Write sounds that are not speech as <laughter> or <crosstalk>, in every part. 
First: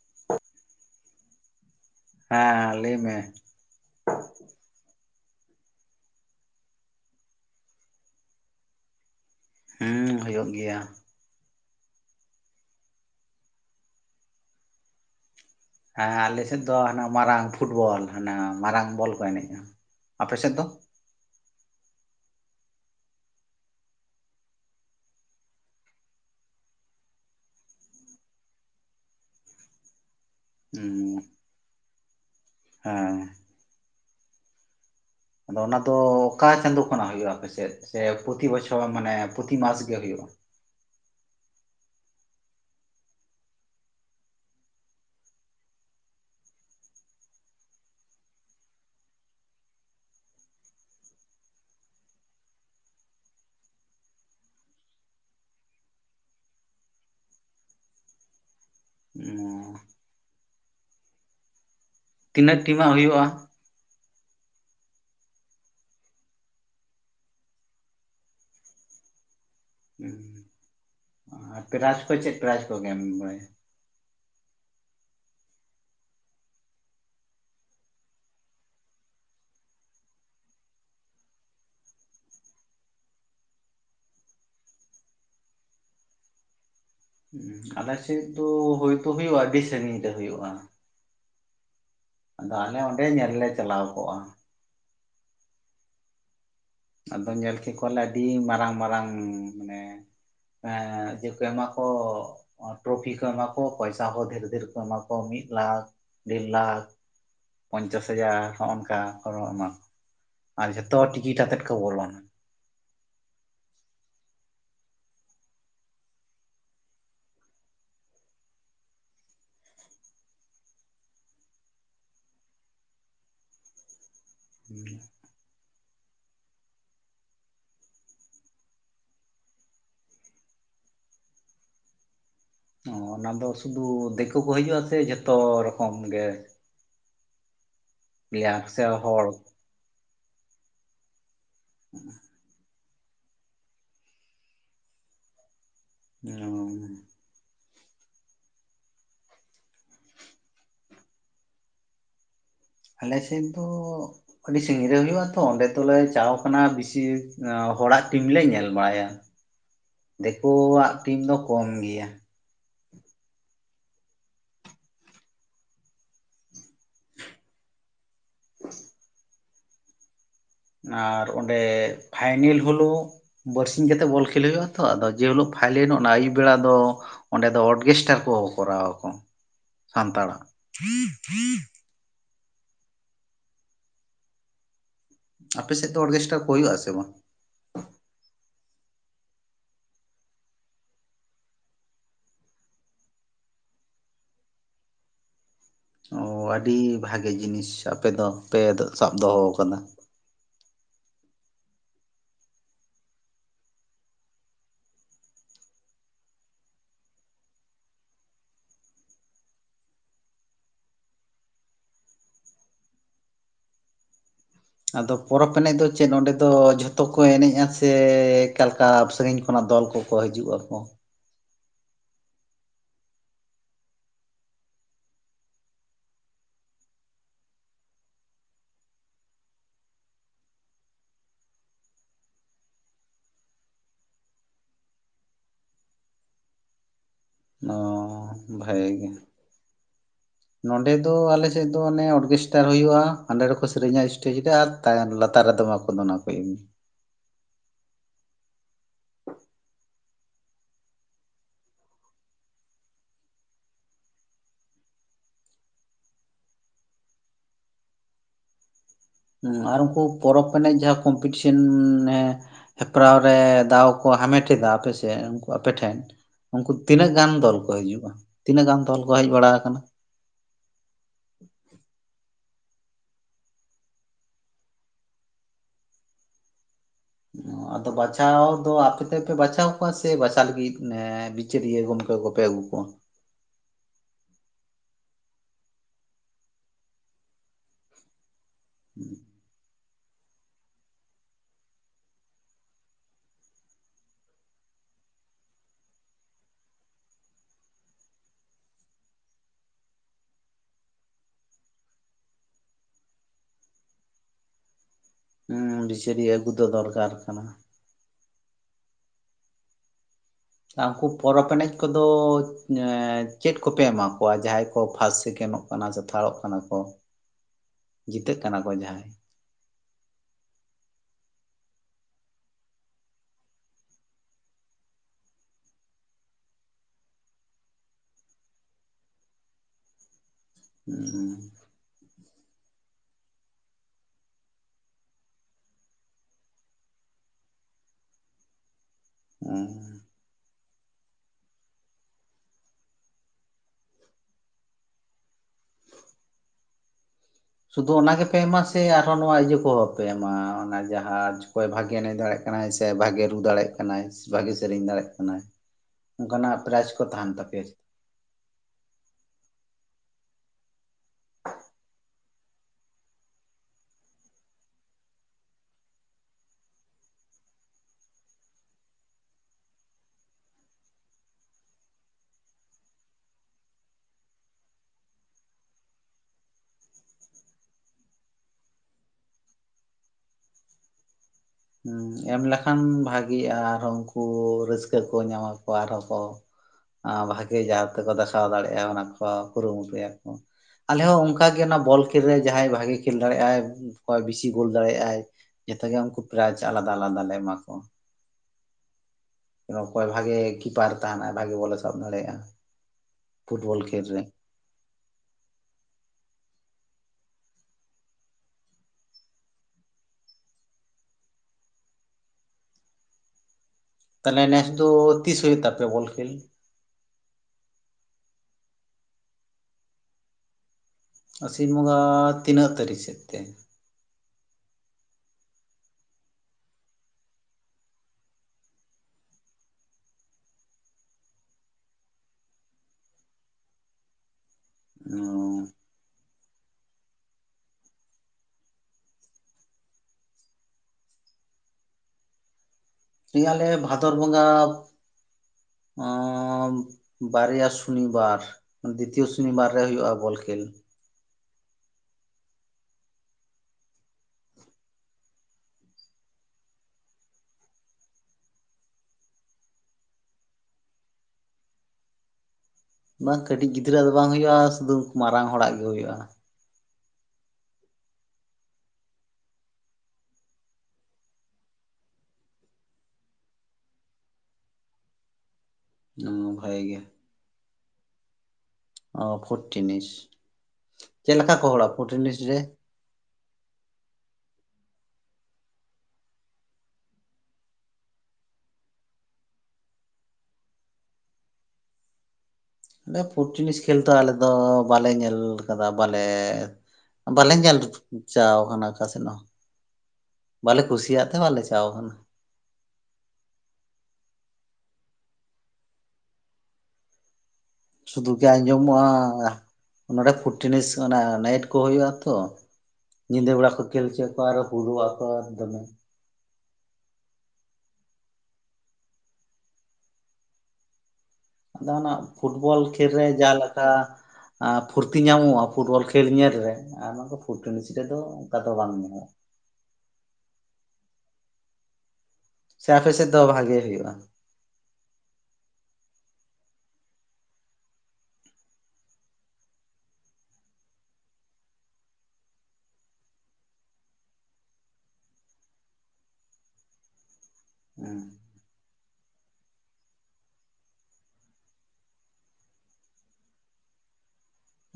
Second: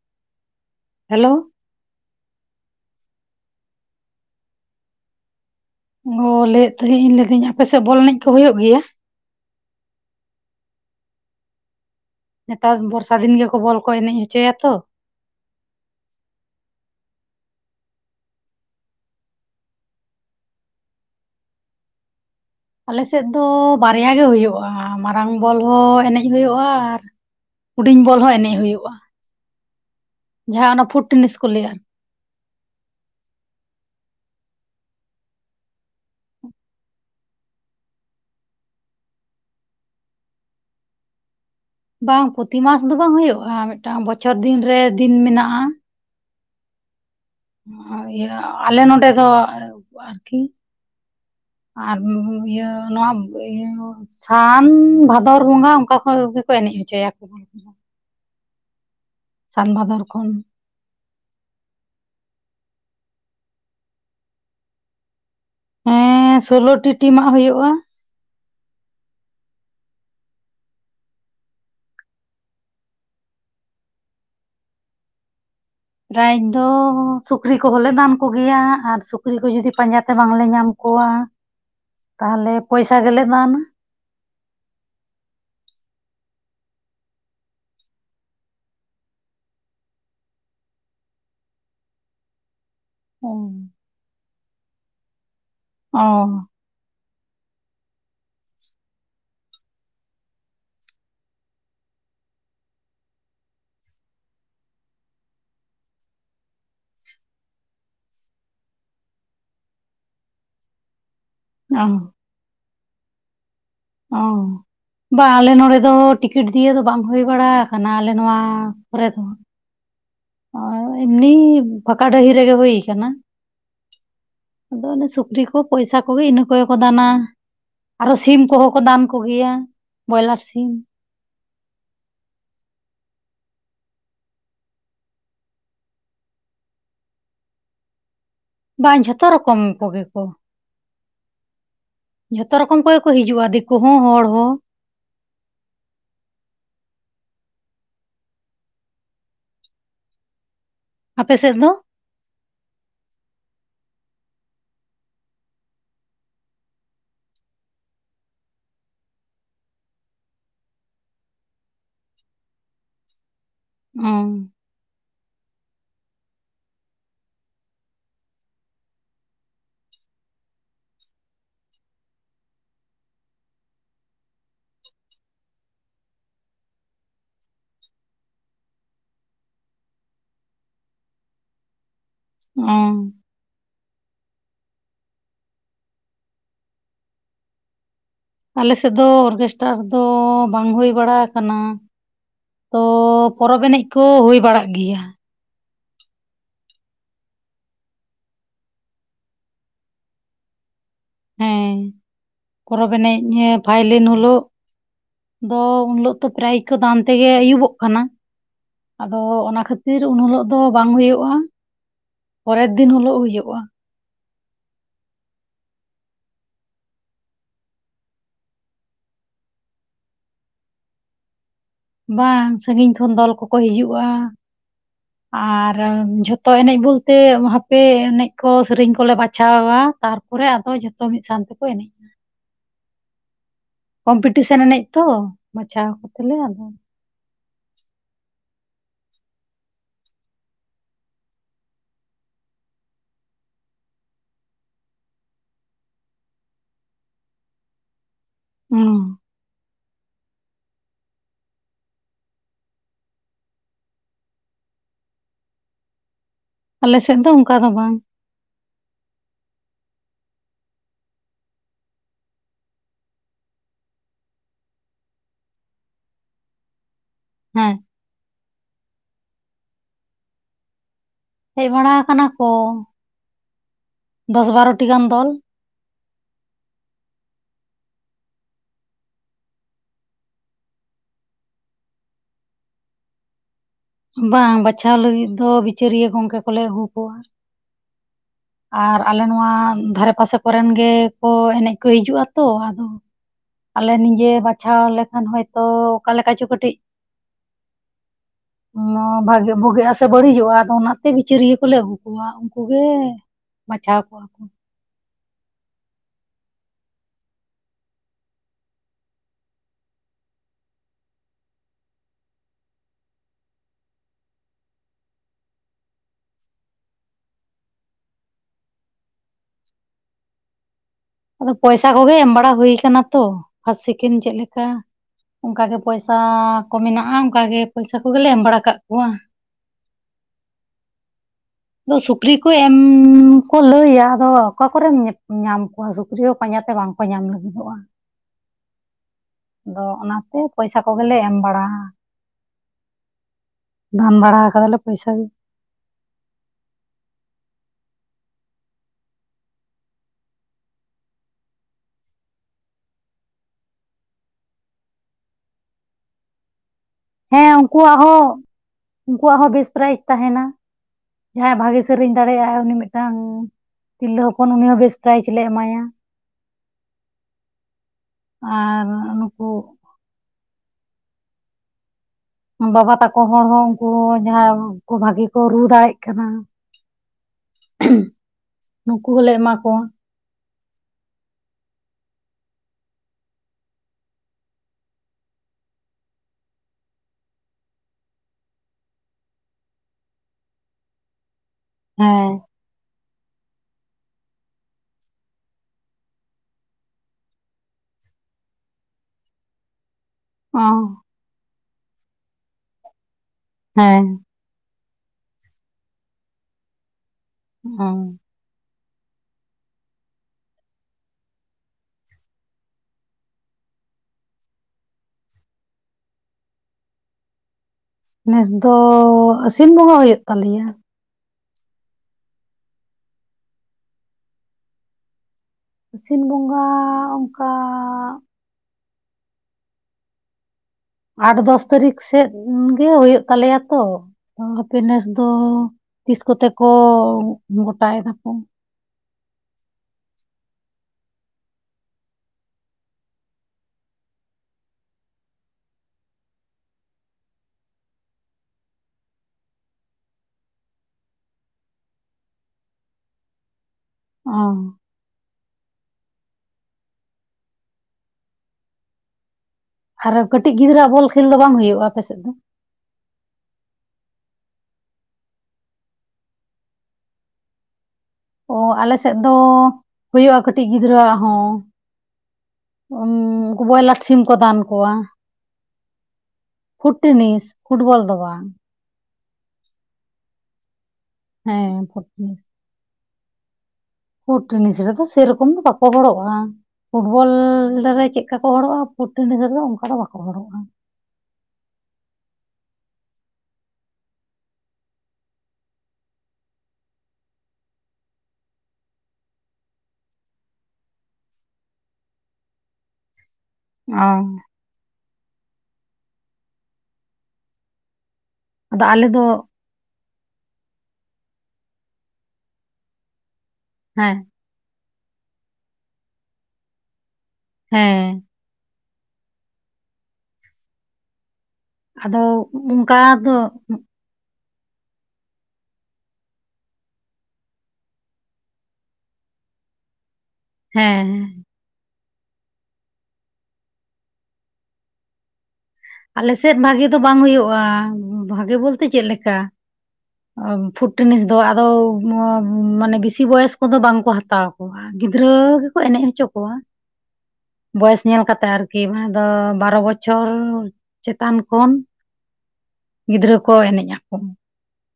<unintelligible> Hello. ᱦᱮᱸ ᱞᱟᱹᱭ ᱢᱮ ᱾ ᱚᱻ ᱞᱟᱹᱭᱮᱫ ᱛᱟᱦᱮᱸᱫ ᱤᱧ ᱞᱟᱹᱭᱮᱫᱟᱹᱧ ᱟᱯᱮ ᱥᱮᱫ ᱵᱚᱞ ᱮᱱᱮᱡ ᱠᱚ ᱦᱩᱭᱩᱜ ᱜᱮᱭᱟ? ᱦᱮᱸ ᱦᱩᱭᱩᱜ ᱜᱮᱭᱟ ᱾ ᱱᱮᱛᱟᱨ ᱵᱚᱨᱥᱟ ᱫᱤᱱ ᱜᱮᱠᱚ ᱵᱚᱞ ᱠᱚ ᱮᱱᱮᱡ ᱦᱚᱪᱚᱭ ᱟᱛᱚ ᱾ ᱦᱮᱸ ᱟᱞᱮ ᱥᱮᱫ ᱫᱚ ᱦᱟᱱᱟ ᱢᱟᱨᱟᱝ ᱯᱷᱩᱴᱵᱚᱞ ᱦᱟᱱᱟ ᱢᱟᱨᱟᱝ ᱵᱚᱞ ᱠᱚ ᱮᱱᱮᱡᱼᱟ, ᱟᱯᱮ ᱥᱮᱫ ᱫᱚ? ᱟᱞᱮ ᱥᱮᱫ ᱫᱚ ᱵᱟᱨᱭᱟ ᱜᱮ ᱦᱩᱭᱩᱜᱼᱟ ᱢᱟᱨᱟᱝ ᱵᱚᱞ ᱦᱚᱸ ᱮᱱᱮᱡ ᱦᱩᱭᱩᱜᱼᱟ, ᱟᱨ ᱦᱩᱰᱤᱧ ᱵᱚᱞ ᱦᱚᱸ ᱮᱱᱮᱡ ᱦᱩᱭᱩᱜᱼᱟ ᱾ ᱡᱟᱦᱟᱸ ᱚᱱᱟ ᱦᱩᱸ ᱯᱷᱩᱴᱤᱱᱤᱥ ᱠᱚ ᱞᱟᱹᱭᱟ ᱾ ᱦᱮᱸ ᱾ ᱟᱫᱚ ᱚᱱᱟ ᱫᱚ ᱚᱠᱟ ᱪᱟᱸᱫᱳ ᱠᱷᱚᱱᱟᱜ ᱦᱳᱭᱳᱜᱼᱟ ᱟᱯᱮ ᱥᱮᱫ? ᱥᱮ ᱯᱚᱛᱤ ᱵᱚᱪᱷᱚᱨ ᱢᱟᱱᱮ ᱯᱚᱛᱤ ᱢᱟᱥ ᱜᱮ ᱦᱩᱭᱩᱜᱼᱟ? ᱵᱟᱝ ᱯᱚᱛᱤ ᱢᱟᱥ ᱫᱚ ᱵᱟᱝ ᱦᱩᱭᱩᱜᱼᱟ ᱢᱤᱫᱴᱟᱝ ᱵᱚᱪᱷᱚᱨ ᱫᱤᱱ ᱨᱮ ᱫᱤᱱ ᱢᱮᱱᱟᱜᱼᱟ ᱾ ᱦᱚ ᱸ ᱤᱭᱟᱹ ᱟᱞᱮ ᱱᱚᱰᱮ ᱫᱚ ᱟᱨᱠᱤ ᱾ ᱟᱨ ᱤᱭᱟᱹ ᱱᱚᱣᱟ ᱤᱭᱟᱹ ᱥᱟᱱ ᱵᱷᱟᱫᱚᱨ ᱵᱚᱸᱜᱟ ᱚᱱᱠᱟ ᱠᱷᱚᱱ ᱜᱮᱠᱚ ᱮᱱᱮᱡ ᱦᱚᱪᱚᱭᱟᱠᱚ ᱾ ᱥᱟᱱ ᱵᱷᱟᱫᱚᱨ ᱠᱷᱚᱱ ᱾ ᱛᱤᱱᱟᱹᱜ ᱴᱤᱢᱟᱜ ᱦᱳᱭᱳᱜᱼᱟ? ᱦᱮᱸ ᱥᱳᱞᱳ ᱴᱤ ᱴᱤᱢᱟᱜ ᱦᱳᱭᱳᱜᱼᱟ᱾ ᱦᱩ, ᱚ ᱟᱨ ᱯᱨᱟᱭᱤᱡᱽ ᱠᱚ ᱪᱮᱫ ᱯᱨᱟᱭᱤᱡᱷ ᱠᱚᱜᱮ ᱮᱢ ᱵᱮᱸ? ᱯᱨᱟᱭᱤᱡᱽ ᱫᱚ ᱥᱩᱠᱨᱤ ᱠᱚᱦᱚᱸᱞᱮ ᱫᱟᱱ ᱠᱚ ᱜᱮᱭᱟ ᱟᱨ ᱥᱩᱠᱨᱤ ᱠᱚ ᱡᱩᱫᱤ ᱯᱟᱸᱡᱟ ᱛᱮ ᱵᱟᱝᱞᱮ ᱧᱟᱢ ᱠᱚᱣᱟ ᱛᱟᱦᱞᱮ ᱯᱚᱭᱥᱟ ᱜᱮᱞᱮ ᱫᱟᱱᱟ ᱾ ᱩᱸᱦ, ᱟᱞᱮ ᱥᱮᱫ ᱫᱚ ᱦᱳᱭᱛᱳ ᱦᱳᱭᱳᱜᱼᱟ ᱟᱹᱰᱤ ᱥᱟᱺᱜᱤᱧ ᱨᱮ ᱦᱳᱭᱳᱜᱼᱟ᱾ ᱟᱫᱚ ᱟᱞᱮ ᱚᱸᱰᱮ ᱚ ᱧᱮᱞ ᱞᱮ ᱪᱟᱞᱟᱣ ᱠᱚᱜᱼᱟ ᱾ ᱚ ᱾ ᱟᱫᱚ ᱧᱮᱞ ᱠᱮ ᱠᱚᱣᱟᱞᱮ ᱟᱰᱤ ᱢᱟᱨᱟᱝ ᱢᱟᱨᱟᱝ ᱢᱟᱱᱮ ᱮᱸᱜ ᱪᱮᱜ ᱠᱚ ᱮᱢᱟᱠᱚᱜ ᱴᱨᱚᱯᱷᱤ ᱠᱚ ᱮᱢᱟ ᱠᱚ ᱯᱚᱭᱥᱟ ᱦᱚᱸ ᱫᱷᱮᱹᱨ ᱫᱷᱮᱹᱨ ᱠᱚ ᱮᱢᱟ ᱠᱚ ᱢᱤᱫ ᱞᱟᱠᱷ ᱰᱮᱹᱲ ᱞᱟᱠᱷ ᱾ ᱯᱚᱧᱪᱟᱥ ᱦᱟᱡᱟᱨ ᱦᱚᱸᱝᱠᱟ ᱠᱚ ᱮᱢᱟᱠᱚ ᱟᱨ ᱡᱷᱚᱛᱚ ᱴᱤᱠᱤᱴ ᱟᱛᱮᱫ ᱠᱚ ᱚ ᱵᱚᱞᱚᱱᱟ᱾ ᱚ ᱵᱟᱝ ᱟᱞᱮ ᱱᱚᱲᱮ ᱫᱚ ᱴᱤᱠᱤᱴ ᱫᱤᱭᱮᱹ ᱫᱚ ᱵᱟᱝ ᱦᱳᱭ ᱵᱟᱲᱟ ᱟᱠᱟᱱᱟ ᱟᱞᱮ ᱱᱚᱣᱟ ᱠᱚᱨᱮ ᱫᱚ᱾ ᱚ ᱮᱢᱱᱤ ᱵᱷᱟᱠᱟ ᱰᱟᱹᱦᱤ ᱨᱮᱜᱮ ᱦᱳᱭ ᱠᱟᱱᱟ᱾ ᱟᱫᱚ ᱚᱱᱮ ᱥᱩᱠᱨᱤ ᱠᱚ ᱯᱚᱭᱥᱟ ᱠᱚᱜᱮ ᱤᱱᱟᱹ ᱠᱚᱜᱮ ᱠᱚ ᱫᱟᱱᱟ, ᱟᱨᱚᱦᱚ ᱥᱤᱢ ᱠᱚᱦᱚᱸ᱾ ᱠᱚ ᱫᱟᱢ ᱠᱚᱜᱮᱭᱟ ᱵᱚᱭᱞᱟᱨ ᱥᱤᱢ᱾ ᱚ, ᱚᱱᱟ ᱫᱚ ᱥᱩᱫᱩ ᱫᱮᱹᱠᱳ ᱠᱚ ᱦᱤᱡᱩᱜᱼᱟ ᱥᱮ ᱡᱷᱚᱛᱚ ᱨᱚᱠᱚᱢ ᱜᱮ? ᱯᱞᱮᱭᱟᱨ ᱥᱮ ᱵᱟᱝ, ᱦᱚᱲ ᱡᱷᱚᱛᱚ ᱨᱚᱠᱚᱢ ᱠᱚᱜᱮ ᱠᱚ ᱾ ᱚᱸᱷ-ᱟᱸ ᱾ ᱡᱷᱚᱛᱚ ᱨᱚᱠᱚᱢ ᱠᱚᱜᱮ ᱠᱚ ᱦᱤᱡᱩᱜᱼᱟ ᱫᱮᱹᱠᱳ ᱦᱚᱸ ᱦᱚᱲ ᱦᱚᱸ᱾ ᱢᱮᱧᱚᱸᱻ ᱾ ᱟᱯᱮ ᱥᱮᱫ ᱫᱚᱦ? ᱟᱞᱮ ᱥᱮᱫ ᱫᱚᱜ ᱟᱹᱰᱤ ᱥᱟᱺᱜᱤᱧ ᱨᱮ ᱦᱳᱭᱳᱜ-ᱟ ᱛᱚ ᱚᱸᱰᱮ ᱛᱚᱞᱮ ᱪᱟᱣ ᱠᱟᱱᱟ ᱵᱤᱥᱤ ᱮᱸ ᱦᱚᱲᱟᱜ ᱴᱤᱢ ᱞᱮ ᱧᱮᱞ ᱵᱟᱲᱟᱭᱟ᱾ ᱦᱮᱸᱦ, ᱫᱮᱹᱠᱳᱣᱟᱜ ᱴᱤᱢ ᱫᱚ ᱠᱚᱢ ᱜᱮᱭᱟ ᱾ ᱚᱸ ᱾ ᱟᱨ ᱚᱸᱰᱮ ᱯᱷᱟᱭᱱᱮᱹᱞ ᱦᱚᱞᱳᱜ ᱵᱟᱹᱨᱥᱤᱧ ᱠᱟᱛᱮᱜ ᱵᱚᱞ ᱠᱷᱮᱹᱞᱳ ᱦᱳᱭᱳᱜᱼᱟ ᱛᱚ ᱟᱫᱚ ᱡᱮ ᱦᱤᱞᱳᱜ ᱯᱷᱟᱭᱞᱮᱹᱱ ᱚᱱᱟ ᱟᱹᱭᱩᱵ ᱵᱮᱲᱟ ᱫᱚ ᱚᱸᱰᱮ ᱫᱚ ᱚᱰᱜᱮᱹᱥᱴᱟᱨ ᱠᱚ ᱠᱚᱨᱟᱣ ᱟᱠᱚ ᱥᱟᱱᱛᱟᱲᱟᱜ ᱾ ᱚᱝ ᱾ ᱟᱯᱮ ᱥᱮᱫ ᱫᱚ ᱚᱨᱜᱮᱥᱴᱟᱨ ᱠᱚ ᱦᱳᱭᱳᱜ ᱟᱥᱮ ᱵᱟᱝ? ᱟᱞᱮ ᱥᱮᱫ ᱫᱚ ᱚᱨᱠᱮᱥᱴᱟᱨ ᱫᱚ ᱵᱟᱝ ᱦᱳᱭ ᱵᱟᱲᱟ ᱟᱠᱟᱱᱟ, ᱛᱚ ᱯᱚᱨᱚᱵᱽ ᱮᱱᱮᱡ ᱠᱚ ᱦᱳᱭ ᱵᱟᱲᱟᱜ ᱜᱮᱭᱟ ᱾ ᱚ ᱟᱰᱤ ᱵᱷᱟᱜᱮᱹ ᱡᱤᱱᱤᱥ ᱟᱯᱮ ᱫᱚ-ᱯ ᱯᱮ ᱥᱟᱵ ᱫᱚᱦᱚ ᱠᱟᱫᱟ ᱾ ᱦᱮᱸ, ᱯᱚᱨᱚᱵᱽ ᱮᱱᱮᱡ ᱱᱤᱭᱟᱹ ᱯᱷᱟᱭᱞᱮᱱ ᱦᱤᱞᱳᱜ ᱫᱚ-ᱚ ᱩᱱᱞᱳᱷᱜ ᱫᱚ ᱯᱨᱟᱭᱤᱡᱽ ᱠᱚ ᱫᱟᱱ ᱛᱮᱜᱮ ᱟᱹᱭᱩᱵᱚᱜ ᱠᱟᱱᱟ ᱟᱫᱚ ᱚᱱᱟ ᱠᱷᱟᱹᱛᱤᱨ ᱩᱱᱦᱳᱞᱳᱜ ᱫᱚ ᱵᱟᱝ ᱦᱳᱭᱳᱜ-ᱟ ᱯᱚᱨᱮᱨ ᱫᱤᱱ ᱦᱤᱞᱳᱜ ᱦᱳᱭᱳᱜᱼᱟ ᱾ ᱟᱫᱚ ᱯᱚᱨᱚᱵᱽ ᱮᱱᱮᱡ ᱫᱚ ᱪᱮᱫ ᱚᱸᱰᱮ ᱫᱚ ᱡᱷᱚᱛᱚ ᱠᱚ ᱮᱱᱮᱡᱼᱟ ᱥᱮ ᱮᱠᱟᱞᱠᱟ ᱥᱟᱺᱜᱤᱧ ᱠᱷᱚᱱᱟᱜ ᱫᱚᱞ ᱠᱚ ᱠᱚ ᱦᱤᱡᱩᱜ ᱟᱠᱚ ᱵᱟᱝ, ᱥᱟᱺᱜᱤᱧ ᱠᱷᱚᱱ ᱫᱚᱞ ᱠᱚᱠᱚ ᱦᱤᱡᱩᱜᱼᱟ᱾ ᱟᱨ ᱡᱷᱚᱛᱚ ᱮᱱᱮᱡ ᱵᱚᱞᱛᱮᱹᱦᱟᱯᱮ ᱮᱱᱮᱡ ᱠᱚ ᱥᱮᱹᱨᱮᱹᱧ ᱠᱚᱞᱮ ᱵᱟᱪᱷᱟᱣ ᱾ ᱛᱟᱨᱯᱚᱨᱮ ᱟᱫᱚ ᱡᱷᱚᱛᱚ ᱢᱤᱫ ᱥᱟᱶ ᱛᱮᱠᱚ ᱮᱱᱮᱡ ᱮᱱᱟ ᱾ ᱠᱚᱢᱯᱤᱴᱤᱥᱮᱱ ᱮᱱᱮᱡ ᱛᱚ ᱵᱟᱪᱷᱟᱣ ᱠᱚ ᱛᱮᱞᱮ ᱟᱫᱚ ᱚ ᱵᱷᱟᱜᱮ ᱜᱮ᱾ ᱱᱚᱸᱰᱮ ᱫᱚ ᱟᱞᱮᱥᱮᱫ ᱫᱚ ᱚᱱᱮ ᱚᱨᱠᱮᱥᱴᱟᱨ ᱦᱩᱭᱩᱜᱼᱟ ᱦᱟᱸᱰᱮ ᱫᱚᱠᱚ ᱥᱮᱨᱮᱧᱟ ᱥᱴᱮᱡ ᱨᱮ ᱟᱨ ᱛᱟᱭᱚᱢ ᱞᱟᱛᱟᱨ ᱨᱮ ᱫᱚᱢᱟ ᱠᱚ ᱫᱚᱱᱟᱠᱚ ᱮᱢᱱᱤ ᱦᱩ ᱟᱞᱮᱥᱮᱫ ᱫᱚ ᱚᱱᱠᱟ ᱫᱚ ᱵᱟᱝ᱾ ᱟᱨ ᱩᱱᱠᱩ ᱯᱚᱨᱚᱵᱽ ᱮᱟᱱᱮᱡ ᱡᱟᱦᱟᱸ ᱠᱚᱢᱯᱤᱴᱤᱥᱮᱱ ᱦᱮ ᱦᱮᱯᱨᱟᱣ ᱨᱮ ᱫᱟᱣ ᱠᱚ ᱦᱟᱢᱮᱴ ᱮᱟᱫ ᱟᱯᱮᱥᱮᱫ ᱩᱱᱠᱩ ᱟᱯᱮᱴᱷᱮᱱ ᱩᱱᱠᱩᱫ ᱛᱤᱱᱟᱹᱜ ᱜᱟᱱ ᱫᱚᱞ ᱠᱚ ᱦᱮᱸ ᱦᱤᱡᱩᱜᱼᱟ ᱛᱤᱱᱟᱹᱜ ᱜᱟᱱ ᱫᱚᱞ ᱠᱚ ᱦᱮᱡ ᱵᱟᱲᱟ ᱟᱠᱟᱱᱟ? ᱦᱮᱡ ᱵᱟᱲᱟ ᱟᱠᱟᱱᱟ ᱠᱚ᱾ ᱫᱚᱥ ᱵᱟᱨᱚᱴᱤ ᱜᱟᱱ ᱫᱚᱞ᱾ ᱚ ᱟᱫᱚ ᱵᱟᱪᱷᱟᱣ ᱫᱚ ᱟᱯᱮ ᱛᱮᱯᱮ ᱵᱟᱪᱷᱟᱣ ᱠᱚᱣᱟ ᱥᱮ ᱵᱟᱪᱷᱟ ᱞᱟᱹᱜᱤᱫ ᱢᱤᱫ ᱪᱟᱹᱨᱤᱭᱟᱹ ᱜᱚᱝᱠᱮ ᱠᱚᱯᱮ ᱟᱹᱜᱩ ᱠᱚᱣᱟ᱾ ᱵᱟᱝ ᱵᱟᱪᱷᱟᱣ ᱞᱟᱹᱜᱤᱫ ᱫᱚ ᱵᱤᱪᱟᱹᱨᱤᱭᱟᱹ ᱜᱚᱝᱠᱮ ᱠᱚᱞᱮ ᱟᱹᱦᱩ ᱠᱚᱣᱟ᱾ ᱟᱨ ᱟᱞᱮ ᱱᱚᱣᱟ ᱫᱷᱟᱨᱮ ᱯᱟᱥᱮ ᱠᱚᱨᱮᱱ ᱜᱮᱠᱚ ᱮᱱᱮᱡ ᱠᱚ ᱦᱤᱡᱩᱜᱼᱟ ᱛᱚ ᱟᱫᱚ ᱟᱞᱮ ᱱᱤᱡᱮ ᱵᱟᱪᱷᱟᱣ ᱞᱮᱠᱷᱟᱱ ᱦᱚᱭᱛᱚ ᱚᱠᱟ ᱞᱮᱠᱟ ᱪᱚ ᱠᱟᱹᱴᱤᱡ ᱢᱚ ᱵᱷᱟᱜᱤ ᱵᱷᱩᱜᱤ-ᱟ ᱥᱮ ᱵᱟᱹᱲᱤᱡᱚᱜ-ᱟ ᱟᱫᱚ ᱚᱱᱟᱛᱮ ᱵᱤᱪᱟᱹᱨᱤᱭᱟᱹ ᱠᱚᱞᱮ ᱟᱹᱜᱩ ᱠᱚᱣᱟ ᱩᱱᱠᱩ ᱜᱮ ᱵᱟᱪᱷᱟᱣ ᱠᱚᱜᱣᱟ ᱠᱚ᱾ ᱦᱩ ᱵᱤᱪᱟᱹᱨᱤᱭᱟᱹ ᱟᱹᱜᱩ ᱫᱚ ᱫᱚᱨᱠᱟᱨ ᱠᱟᱱᱟ᱾ ᱟᱠᱩ ᱯᱚᱨᱚᱵᱽ ᱮᱱᱮᱡ ᱠᱚᱫᱚ ᱪᱮᱫ ᱠᱚᱯᱮ ᱮᱢᱟ ᱠᱚᱣᱟ ᱡᱟᱦᱟᱸᱭ ᱠᱚ ᱯᱷᱟᱥᱴ ᱥᱮᱠᱮᱱ ᱱᱚᱜ? ᱚᱱᱟ ᱡᱮ ᱡᱛᱷᱟᱲᱚᱜ ᱠᱟᱱᱟ ᱠᱚ᱾ ᱡᱤᱛᱟᱹᱜ ᱠᱟᱱᱟ ᱠᱚ ᱡᱟᱦᱟᱸᱭ᱾ ᱟᱫᱚ ᱯᱚᱭᱥᱟ ᱠᱚᱜᱮ ᱮᱢ ᱵᱟᱲᱟ ᱦᱩᱭ ᱠᱟᱱᱟ ᱛᱚ ᱯᱷᱟᱥᱴ ᱥᱮᱠᱮᱱᱰ ᱪᱮᱫ ᱞᱮᱠᱟ ᱚᱱᱠᱟᱜᱮ ᱯᱚᱭᱥᱟ ᱠᱚ ᱢᱮᱱᱟᱜ-ᱟ ᱚᱱᱠᱟᱜᱮ ᱯᱚᱭᱥᱟ ᱠᱚᱜᱮᱞᱮ ᱮᱢ ᱵᱟᱲᱟ ᱠᱟᱜ ᱠᱚᱣᱟ᱾ ᱩᱸ ᱟᱫᱚ ᱥᱩᱠᱨᱤ ᱠᱚ ᱮᱢ ᱠᱚ ᱞᱟᱹᱭᱟ ᱟᱫᱚ ᱚᱠᱟ ᱠᱚᱨᱮᱢ ᱧᱟᱢ ᱠᱚᱣᱟ ᱥᱩ ᱠᱨᱤ ᱦᱚᱸ ᱯᱟᱸᱡᱟ ᱛᱮ ᱵᱟᱝᱠᱚ ᱧᱟᱢ ᱞᱟᱹᱜᱤᱫᱚᱜ-ᱟ᱾ ᱟᱫᱚ ᱦᱩᱸ ᱚᱱᱟᱛᱮ ᱯᱚᱭᱥᱟ ᱠᱚᱜᱮᱞᱮ ᱮᱢ ᱵᱟᱲᱟ ᱫᱷᱟᱱ ᱵᱟᱲᱟ ᱠᱟᱫᱟᱞᱮ ᱯᱚᱭᱥᱟ ᱜᱮ᱾ ᱥᱩᱫᱷᱩ ᱚᱱᱟ ᱜᱮᱯᱮ ᱮᱢᱟ ᱥᱮ ᱟᱨᱦᱚᱸ ᱱᱚᱣᱟ ᱤᱭᱟᱹ ᱠᱚᱦᱚᱸ ᱯᱮ ᱮᱢᱟ ᱚᱱᱟ ᱡᱟᱦᱟᱸᱪ ᱠᱚᱭ ᱵᱷᱟᱜᱮ ᱮᱱᱮᱡ ᱫᱟᱲᱮᱜ ᱠᱟᱱᱟᱭ ᱥᱮ ᱵᱷᱟᱜᱮ ᱨᱩ ᱫᱟᱲᱮᱭᱟᱜ ᱠᱟᱱᱟᱭ ᱥᱮ ᱵᱷᱟᱜᱮ ᱥᱮᱨᱮᱧ ᱫᱟᱲᱮᱭᱟᱜ ᱠᱟᱱᱟᱭ ᱚᱱᱠᱟᱱᱟᱜ ᱯᱨᱟᱭᱤᱡᱽ ᱠᱚ ᱛᱟᱦᱮᱱ ᱦᱮᱸ ᱛᱟᱯᱮᱭᱟ ᱩᱱᱠᱩᱣᱟᱜ ᱦᱚᱸ ᱩᱱᱠᱩᱣᱟᱜ ᱦᱚᱸ ᱵᱮᱥ ᱯᱨᱟᱭᱤᱡᱽ ᱛᱟᱸᱦᱮᱱᱟ᱾ ᱡᱟᱦᱟᱸᱭ ᱵᱷᱟᱜᱮ ᱥᱮᱨᱮᱧ ᱫᱟᱲᱮᱭᱟᱜᱼᱟᱭ ᱩᱱᱤ ᱢᱤᱫᱴᱟᱝ ᱛᱤᱨᱞᱟᱹ ᱦᱚᱯᱚᱱ ᱩᱱᱤ ᱦᱚᱸ ᱵᱮᱥ ᱯᱨᱟᱭᱤᱡᱽ ᱞᱮ ᱮᱢᱟᱭᱟ᱾ ᱟᱨ ᱱᱩᱠᱩ ᱵᱟᱵᱟ ᱛᱟᱠᱚ ᱦᱚᱲ ᱦᱚᱸ ᱩᱱᱠᱩ ᱡᱟᱦᱟᱸᱭ ᱠᱚ ᱵᱷᱟᱜᱤ ᱠᱚ ᱨᱩ ᱫᱟᱲᱮᱜ ᱠᱟᱱᱟ ᱱᱩᱠᱩ ᱦᱚᱞᱮ ᱮᱢᱟ ᱠᱚᱣᱟ ᱮᱢ ᱞᱮᱠᱷᱟᱱ ᱵᱷᱟᱜᱤᱜᱼᱟ, ᱟᱨᱦᱚᱸ ᱩᱱᱠᱩ ᱨᱟᱹᱥᱠᱟᱹ ᱠᱚ ᱧᱟᱢᱟ ᱟᱨᱦᱚᱸ ᱠᱚ ᱵᱷᱟᱜᱤ ᱡᱟᱦᱟᱣ ᱛᱮᱠᱚ ᱫᱟᱥᱟᱣ ᱫᱟᱲᱮᱭᱟᱜ-ᱟ ᱚᱱᱟ ᱠᱚ ᱠᱩᱨᱩᱢᱩᱴᱩ ᱭᱟᱠᱚ ᱟᱞᱮ ᱦᱚᱸ ᱚᱝᱠ ᱚᱱᱠᱟᱜ ᱜᱮ ᱚᱱᱟ ᱵᱚᱞ ᱠᱷᱮᱞ ᱦᱮᱸ ᱨᱮ ᱡᱟᱦᱟᱸᱭ ᱵᱷᱟᱜᱮ ᱠᱷᱮᱞ ᱫᱟᱲᱮᱭᱟᱜ ᱚᱠᱚᱭ ᱵᱮᱥᱤ ᱜᱳᱞ ᱫᱟᱲᱮᱭᱟᱜ ᱟᱭ ᱡᱚᱛᱚ ᱜᱮ ᱩᱱᱠᱩ ᱯᱨᱟᱭᱤᱡᱽ ᱟᱞᱟᱫᱟ ᱟᱞᱟᱫᱟ ᱞᱮ ᱮᱢᱟ ᱠᱚᱣᱟ ᱚᱠᱚᱭ ᱵᱷᱟᱜᱮ ᱚ ᱠᱤᱯᱟᱨ ᱛᱟᱦᱮᱱᱟᱭ ᱵᱷᱟᱜᱮ ᱵᱚᱞᱮ ᱥᱟᱵ ᱫᱟᱲᱮᱭᱟᱜᱼᱟ ᱯᱷᱩᱴᱵᱚᱞ ᱦᱮᱸ ᱠᱷᱮᱞ ᱨᱮ᱾ ᱦᱚᱝ ᱛᱟᱦᱚᱸᱞᱮ ᱱᱮᱥ ᱫᱚ ᱛᱤᱥ ᱦᱩᱭᱩᱜ ᱛᱟᱯᱮᱭᱟ ᱵᱚᱞ ᱠᱷᱮᱞ? ᱱᱮᱥ ᱫᱚᱻ ᱟᱹᱥᱤᱱ ᱵᱚᱸᱜᱟ ᱦᱩᱭᱩᱜ ᱛᱟᱞᱮᱭᱟ᱾ ᱟᱹᱥᱤᱱ ᱵᱚᱸᱜᱟ ᱛᱤᱱᱟᱹᱜ ᱛᱟᱹᱨᱤᱠᱷ ᱥᱮᱫ ᱛᱮ? ᱟᱹᱥᱤᱱ ᱵᱚᱸᱜᱟ ᱚᱱᱠᱟᱻ᱾ ᱟᱴ ᱫᱚᱥ ᱛᱟᱹᱨᱤᱠᱷ ᱥᱮᱫ ᱜᱮ ᱦᱩᱭᱩᱜ ᱛᱟᱞᱮᱭᱟ ᱛᱚ, ᱦᱟᱯᱮ ᱱᱮᱥ ᱫᱚᱻ ᱚ ᱾ ᱛᱤᱥ ᱠᱚᱛᱮ ᱠᱚᱻ ᱜᱚᱴᱟᱭ ᱫᱟ ᱠᱚ᱾ ᱞᱟᱹᱭ ᱟᱞᱮ ᱵᱷᱟᱫᱚᱨ ᱵᱚᱸᱜᱟ ᱚᱻ ᱵᱟᱨᱭᱟ ᱥᱚᱱᱤᱵᱟᱨ᱾ ᱫᱤᱛᱤᱭᱚ ᱥᱚᱱᱤᱵᱟᱨ ᱨᱮ ᱦᱩᱭᱩᱜ-ᱟ ᱵᱚᱞ ᱠᱷᱮᱞ᱾ ᱩ ᱟᱨᱚ ᱠᱟᱹᱴᱤᱡ ᱜᱤᱫᱽᱨᱟᱹᱣᱟᱜ ᱵᱚᱞ ᱠᱷᱮᱞ ᱫᱚ ᱵᱟᱝ ᱦᱩᱭᱩᱜ-ᱟ ᱟᱯᱮ ᱥᱮᱫ ᱫᱚ? ᱵᱟᱝ ᱠᱟᱹᱴᱤᱡ ᱜᱤᱫᱽᱨᱟᱹᱣᱟᱜ ᱫᱚ ᱵᱟᱝ ᱦᱩᱭᱩᱜ-ᱟ ᱥᱩᱫᱩ ᱢᱟᱨᱟᱝ ᱦᱚᱲᱟᱜ ᱜᱮ ᱦᱩᱭᱩᱜ-ᱟ᱾ ᱚ ᱟᱞᱮ ᱥᱮᱫ, ᱦᱩᱭᱩᱜ-ᱟ ᱠᱟᱹᱴᱤᱡ ᱜᱤᱫᱽᱨᱟᱹᱣᱟᱜ ᱦᱚᱸ᱾ ᱚᱢᱻ ᱩᱱᱠᱩ ᱵᱚᱭᱞᱟᱴ ᱥᱤᱢ ᱠᱚ ᱫᱟᱱ ᱠᱚᱣᱟ᱾ ᱚ ᱵᱷᱟᱜᱮ ᱯᱷᱩᱴ ᱜᱮ ᱴᱮᱱᱤᱥ, ᱯᱷᱩᱴ ᱵᱚᱞ ᱫᱚ ᱵᱟᱝ᱾ ᱚ ᱯᱷᱩᱴ ᱴᱤᱱᱤᱥ ᱪᱮᱫ ᱞᱮᱠᱟ ᱠᱚ ᱦᱮᱸ ᱦᱚᱲᱚᱜ-ᱟ ᱯᱷᱩᱴ ᱯᱷᱴ ᱴᱤᱱᱤᱥ ᱴᱮᱱᱤᱥ ᱨᱮ? ᱯᱷᱩᱴ ᱴᱤᱱᱤᱥ ᱨᱮᱫᱚ ᱥᱮᱨᱚᱠᱚᱢ ᱫᱚ ᱵᱟᱠᱚ ᱦᱚᱲᱚᱜ-ᱟ᱾ ᱯᱷᱩᱴᱵᱚᱞ ᱨᱮ ᱪᱮᱫ ᱠᱚᱟ ᱦᱚᱲᱚᱜ-ᱟ, ᱯᱷᱩᱴ ᱴᱮᱱᱤᱥ ᱨᱮᱫᱚ ᱚᱱᱠᱟ ᱫᱚ ᱵᱟᱠᱚ ᱦᱚᱲᱚᱜ-ᱟ᱾ ᱚᱸᱵᱮ ᱯᱷᱩᱴ ᱴᱮᱱᱤᱥ ᱠᱷᱮᱞ ᱛᱚ ᱟᱞᱮ ᱫᱚ ᱵᱟᱞᱮ ᱧᱮᱞ ᱠᱟᱫᱟ ᱵᱟᱞᱮᱻ ᱾ ᱵᱟᱞᱮ ᱧᱮᱞ ᱪᱟᱣ ᱠᱟᱱᱟ ᱚᱠᱟᱥᱮᱫ ᱦᱚᱸ᱾ ᱵᱟᱞᱮ ᱠᱩᱥᱤᱭᱟᱜ ᱛᱮ ᱵᱟᱞᱮ ᱪᱟᱣ ᱠᱟᱱᱟ᱾ ᱩᱻ᱾ ᱥᱩᱫᱷᱩ ᱜᱮ ᱟᱫᱚ ᱟᱞᱮ ᱟᱸᱡᱚᱢᱚᱜ-ᱟᱻ᱾ ᱫᱚ ᱱᱚᱸᱰᱮ ᱯᱷᱩᱴ ᱴᱮᱱᱤᱥ ᱚᱱᱟ ᱱᱟᱭᱤᱴ ᱠᱚ ᱦᱳᱭᱳᱜ-ᱟ ᱛᱚ, ᱧᱤᱫᱟᱹ ᱵᱮᱲᱟ ᱠᱚ ᱠᱷᱮᱞ ᱦᱮᱸ ᱦᱚᱪᱚ᱾ <unintelligible> ᱦᱮᱸ᱾ ᱟᱫᱚ ᱱᱟᱜ ᱯᱷᱩᱴ ᱵᱚᱞ ᱚᱱᱠᱟ ᱠᱷᱮᱞ ᱨᱮ ᱫᱚ ᱡᱟᱦᱟᱸ ᱞᱮᱠᱟ ᱟ ᱯᱷᱩᱨᱛᱤ ᱧᱟᱢᱚᱜ-ᱟ ᱯᱷᱩᱴᱵᱚᱞ ᱠᱷᱮᱞ ᱧᱮᱞ ᱨᱮ, ᱟᱭᱢᱟ ᱠᱚ ᱯᱷᱩᱴ ᱴᱮᱱᱤᱥ ᱨᱮᱫᱚ ᱚᱱᱠᱟ ᱫᱚ ᱵᱟᱝ ᱧᱟᱢᱚᱜ-ᱟ᱾ ᱦᱮᱸ ᱦᱮᱸ᱾ ᱥᱮ ᱟᱯᱮ ᱥᱮᱫ ᱫᱚ ᱵᱷᱟᱜᱮ ᱦᱩᱭᱩᱜ-ᱟ? ᱟᱞᱮᱥᱮᱫ ᱵᱷᱟᱜᱮ ᱫᱚ ᱵᱟᱝ ᱦᱩᱭᱩᱜ-ᱟ, ᱵᱷᱟᱜᱤ ᱵᱚᱞᱛᱮ ᱪᱮᱫ ᱞᱮᱠᱟ ᱯᱷᱩᱴ ᱴᱮᱱᱤᱥ ᱫᱚ ᱟᱫᱚᱻ ᱢᱟᱱᱮ ᱵᱮᱥᱤ ᱵᱚᱭᱮᱥ ᱠᱚᱫᱚ ᱵᱟᱝᱠᱚ ᱦᱟᱛᱟᱣ ᱠᱚᱣᱟ᱾ ᱜᱤᱫᱽᱨᱟᱹ ᱜᱮ ᱠᱚ ᱮᱱᱮᱡ ᱦᱚᱪᱚ ᱠᱚᱣᱟ᱾ ᱵᱚᱭᱮᱥ ᱦᱮᱸ ᱧᱮᱞ ᱠᱟᱛᱮᱫ ᱟᱹᱨᱠᱤ ᱚᱱᱟ ᱫᱚ ᱵᱟᱨᱚ ᱵᱚᱪᱷᱚᱨ᱾ ᱪᱮᱛᱟᱱ ᱠᱷᱚᱱ, ᱜᱤᱫᱽᱨᱟᱹ ᱠᱚ ᱮᱱᱮᱡ ᱟᱠᱚ᱾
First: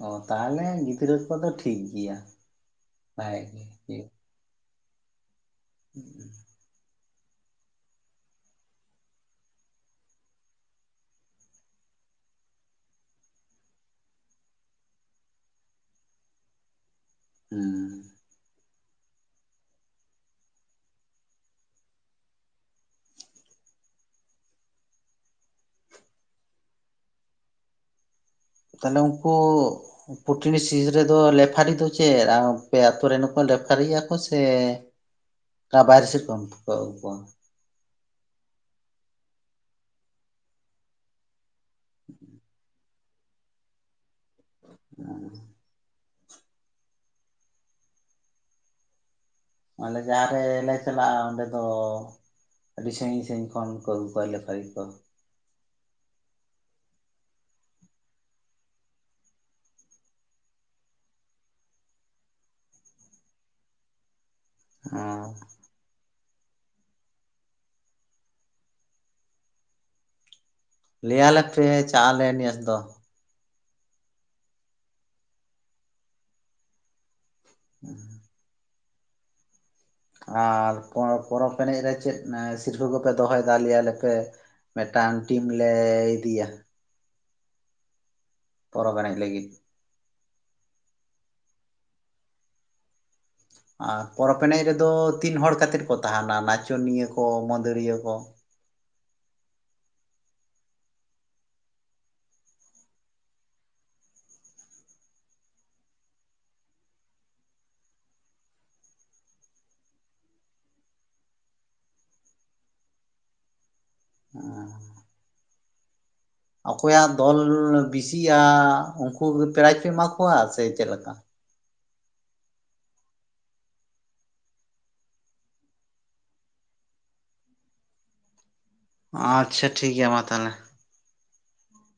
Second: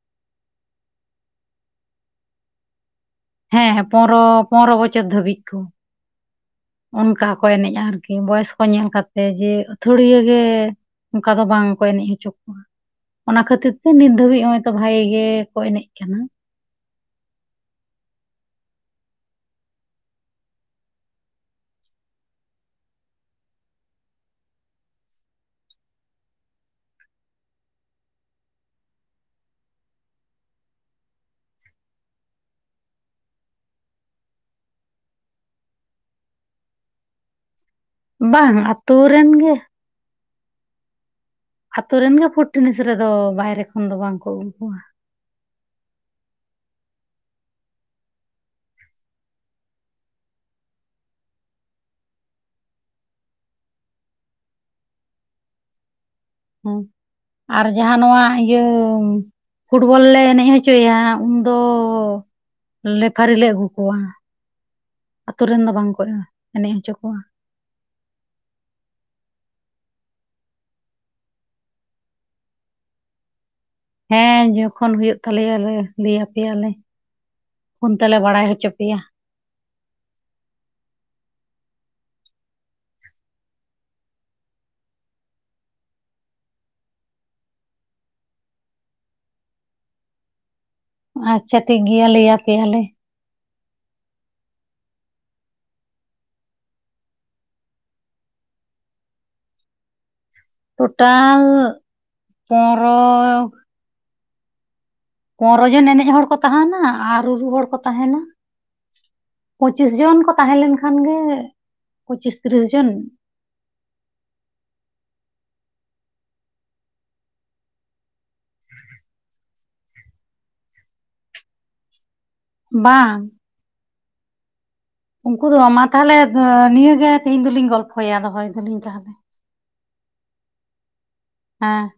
ᱚ ᱛᱟᱦᱚᱸᱞᱮ ᱜᱤᱫᱽᱨᱟᱹ ᱠᱚᱫᱚ ᱴᱷᱤᱠ ᱜᱮᱭᱟ᱾ ᱵᱷᱟᱜᱮ ᱜᱮ ᱦᱮᱸ ᱦᱮᱸ ᱦᱩᱭᱩᱜ ᱯᱚᱱᱨᱚ ᱯᱚᱱᱨᱚ ᱵᱚᱪᱷᱚᱨ ᱫᱷᱟᱹᱵᱤᱡ ᱠᱚ᱾ <inaudible> ᱚᱱᱠᱟ ᱦᱚᱸ ᱠᱚ ᱮᱱᱮᱡ-ᱟ ᱟᱹᱨᱠᱤ ᱵᱚᱭᱚᱥ ᱠᱚ ᱧᱮᱞ ᱠᱟᱛᱮ ᱡᱮ ᱟᱹᱛᱷᱲᱤᱭᱟᱹ ᱜᱮ ᱚᱱᱠᱟ ᱫᱚ ᱵᱟᱝ ᱠᱚ ᱮᱱᱮᱡ ᱦᱚᱪᱚ ᱠᱚᱣᱟ᱾ ᱚᱱᱟ ᱠᱷᱟᱹᱛᱤᱨ ᱛᱮ ᱱᱤᱛ ᱫᱷᱟᱹᱵᱤᱡᱽ ᱱᱚᱜ-ᱚᱭ ᱛᱚ ᱵᱷᱟᱜᱮ ᱜᱮᱠᱚ ᱮᱱᱮᱡ ᱠᱟᱱᱟ᱾ ᱦᱮᱸ᱾ ᱛᱟᱦᱚᱸᱞᱮ ᱩᱱᱠᱩ᱾ ᱯᱷᱩᱴ ᱴᱤᱱᱤᱥ ᱨᱮᱫᱚ ᱞᱮᱯᱷᱟᱨᱤ ᱫᱚ ᱪᱮᱫ ᱟᱯᱮ ᱟᱛᱳ ᱨᱮᱱ ᱦᱚᱸ ᱠᱚ ᱞᱮᱯᱷᱟᱨᱤᱭᱟ ᱠᱚ ᱥᱮ ᱚᱠᱟ ᱵᱟᱭᱨᱮ ᱥᱮᱫ ᱠᱷᱟᱱ ᱠᱚ ᱟᱹᱜᱩ ᱠᱚᱣᱟ᱾ ᱵᱟᱝ, ᱟᱛᱳ ᱨᱮᱱ ᱜᱮ, ᱟᱛᱳ ᱨᱮᱱ ᱜᱮ ᱯᱷᱩᱴᱴᱤᱱᱤᱥ ᱨᱮᱫᱚ, ᱵᱟᱭᱨᱮ ᱠᱷᱚᱱ ᱫᱚ ᱵᱟᱝ ᱠᱚ ᱟᱹᱜᱩ ᱠᱚᱣᱟ᱾ ᱟᱻ ᱟᱞᱮ ᱡᱟᱦᱟᱸ ᱨᱮᱞᱮ ᱪᱟᱞᱟᱜᱼᱟ ᱚᱸᱰᱮ ᱫᱚ ᱟᱹᱰᱤ ᱥᱟᱺᱜᱤᱧ ᱥᱟᱺᱤᱧ ᱠᱷᱚᱱ ᱠᱚ ᱟᱹᱜᱩ ᱠᱚᱣᱟ ᱞᱮᱠᱷᱞᱤ ᱠᱚ᱾ ᱦᱮᱸ, ᱟᱨ ᱡᱟᱦᱟᱸ ᱱᱚᱣᱟ ᱤᱭᱟᱹ ᱯᱷᱩᱴᱵᱚᱞ ᱞᱮ ᱮᱱᱮᱡ ᱦᱚᱪᱚᱭᱟ, ᱩᱱᱫᱚ ᱞᱮᱯᱷᱟᱨᱤ ᱞᱮ ᱟᱹᱜᱩ ᱠᱚᱣᱟ, ᱟᱹᱛᱩ ᱨᱮᱱ ᱫᱚ ᱵᱟᱝᱠᱚ ᱮᱱᱮᱡ ᱦᱚᱪᱚ ᱠᱚᱣᱟ᱾ ᱞᱟᱹᱭ ᱟᱞᱮ ᱯᱮ ᱪᱟᱜ ᱟᱞᱮ ᱱᱮᱥ ᱫᱚ᱾ ᱦᱮᱸ ᱡᱚᱠᱷᱚᱱ ᱦᱳᱭᱳᱜ ᱛᱟᱞᱮᱭᱟ ᱞᱮ ᱞᱟᱹᱭ ᱟᱯᱮᱭᱟᱞᱮ, ᱯᱷᱳᱱ ᱛᱮᱞᱮ ᱵᱟᱲᱟᱭ ᱦᱚᱪᱚ ᱯ -ᱯᱮᱭᱟ, ᱟᱨ ᱯᱨᱚ ᱯᱚᱨᱚᱵᱽ ᱮᱱᱮᱡ ᱨᱮ ᱪᱮᱫ ᱥᱤᱨᱯᱟᱹ ᱠᱚᱯᱮ ᱫᱚᱦᱚᱭᱮᱫᱟ ᱞᱟᱹᱭ ᱟᱞᱮᱯᱮ? ᱢᱤᱫᱴᱟᱝ ᱴᱤᱢ ᱞᱮ ᱤᱫᱤᱭᱟ, ᱯᱚᱨᱚᱵᱽ ᱮᱱᱮᱡ ᱞᱟᱹᱜᱤᱫ᱾ ᱟᱪᱪᱷᱟ ᱴᱷᱤᱠ ᱜᱮᱭᱟ, ᱞᱟᱹᱭ ᱟᱯᱮ ᱭᱟᱞᱮ᱾ ᱟᱨ ᱯᱚᱨᱚᱵᱽ ᱨᱮᱫᱚ ᱛᱤᱱ ᱦᱚᱲ ᱠᱟᱛᱮᱫ ᱠᱚ ᱛᱟᱦᱮᱱᱟ ᱱᱟᱪᱚᱱᱤᱭᱟᱹ ᱠᱚ, ᱢᱟᱹᱫᱟᱹᱲᱤᱭᱟᱹ ᱠᱚ, ᱴᱳᱴᱟᱞ ᱯᱚᱱᱮᱨᱚ ᱯᱚᱱᱨᱚ ᱡᱚᱱ ᱮᱱᱮᱡ ᱦᱚᱲ ᱠᱚ ᱛᱟᱦᱟᱱᱟ ᱟᱨ ᱨᱩᱨᱩ ᱦᱚᱲ ᱠᱚ ᱛᱟᱦᱮᱱᱟ᱾ ᱯᱚᱸᱪᱤᱥ ᱡᱚᱱ ᱠᱚ ᱛᱟᱦᱮᱸ ᱞᱮᱱ ᱠᱷᱟᱱ ᱜᱮ, ᱯᱚᱪᱤᱥ ᱛᱤᱨᱤᱥ ᱡᱚᱱ᱾ ᱟᱻ ᱚᱠᱚᱭᱟᱜ ᱫᱚᱞ ᱵᱮᱥᱤᱜᱼᱟ, ᱩᱱᱠᱩ ᱜᱮ ᱯᱨᱟᱭᱤᱡᱽ ᱯᱮ ᱮᱢᱟ ᱠᱚᱣᱟ ᱥᱮ ᱪᱮᱫᱞᱮᱠᱟ? ᱵᱟᱝ ᱩᱱᱠᱩ ᱫᱚ ᱵᱟ ᱢᱟ ᱛᱟᱦᱚᱞᱮ ᱱᱤᱭᱟᱹᱜᱮ ᱛᱮᱦᱤᱧ ᱫᱚᱞᱤᱧ ᱜᱚᱞᱯᱷᱚᱭᱟ, ᱫᱚᱦᱚᱭ ᱫᱟᱞᱤᱧ ᱛᱟᱦᱮᱸ᱾ ᱟᱪᱪᱷᱟ ᱴᱷᱤᱠ ᱜᱮᱭᱟ, ᱢᱟ ᱛᱟᱦᱚᱞᱮ᱾ ᱦᱮᱸ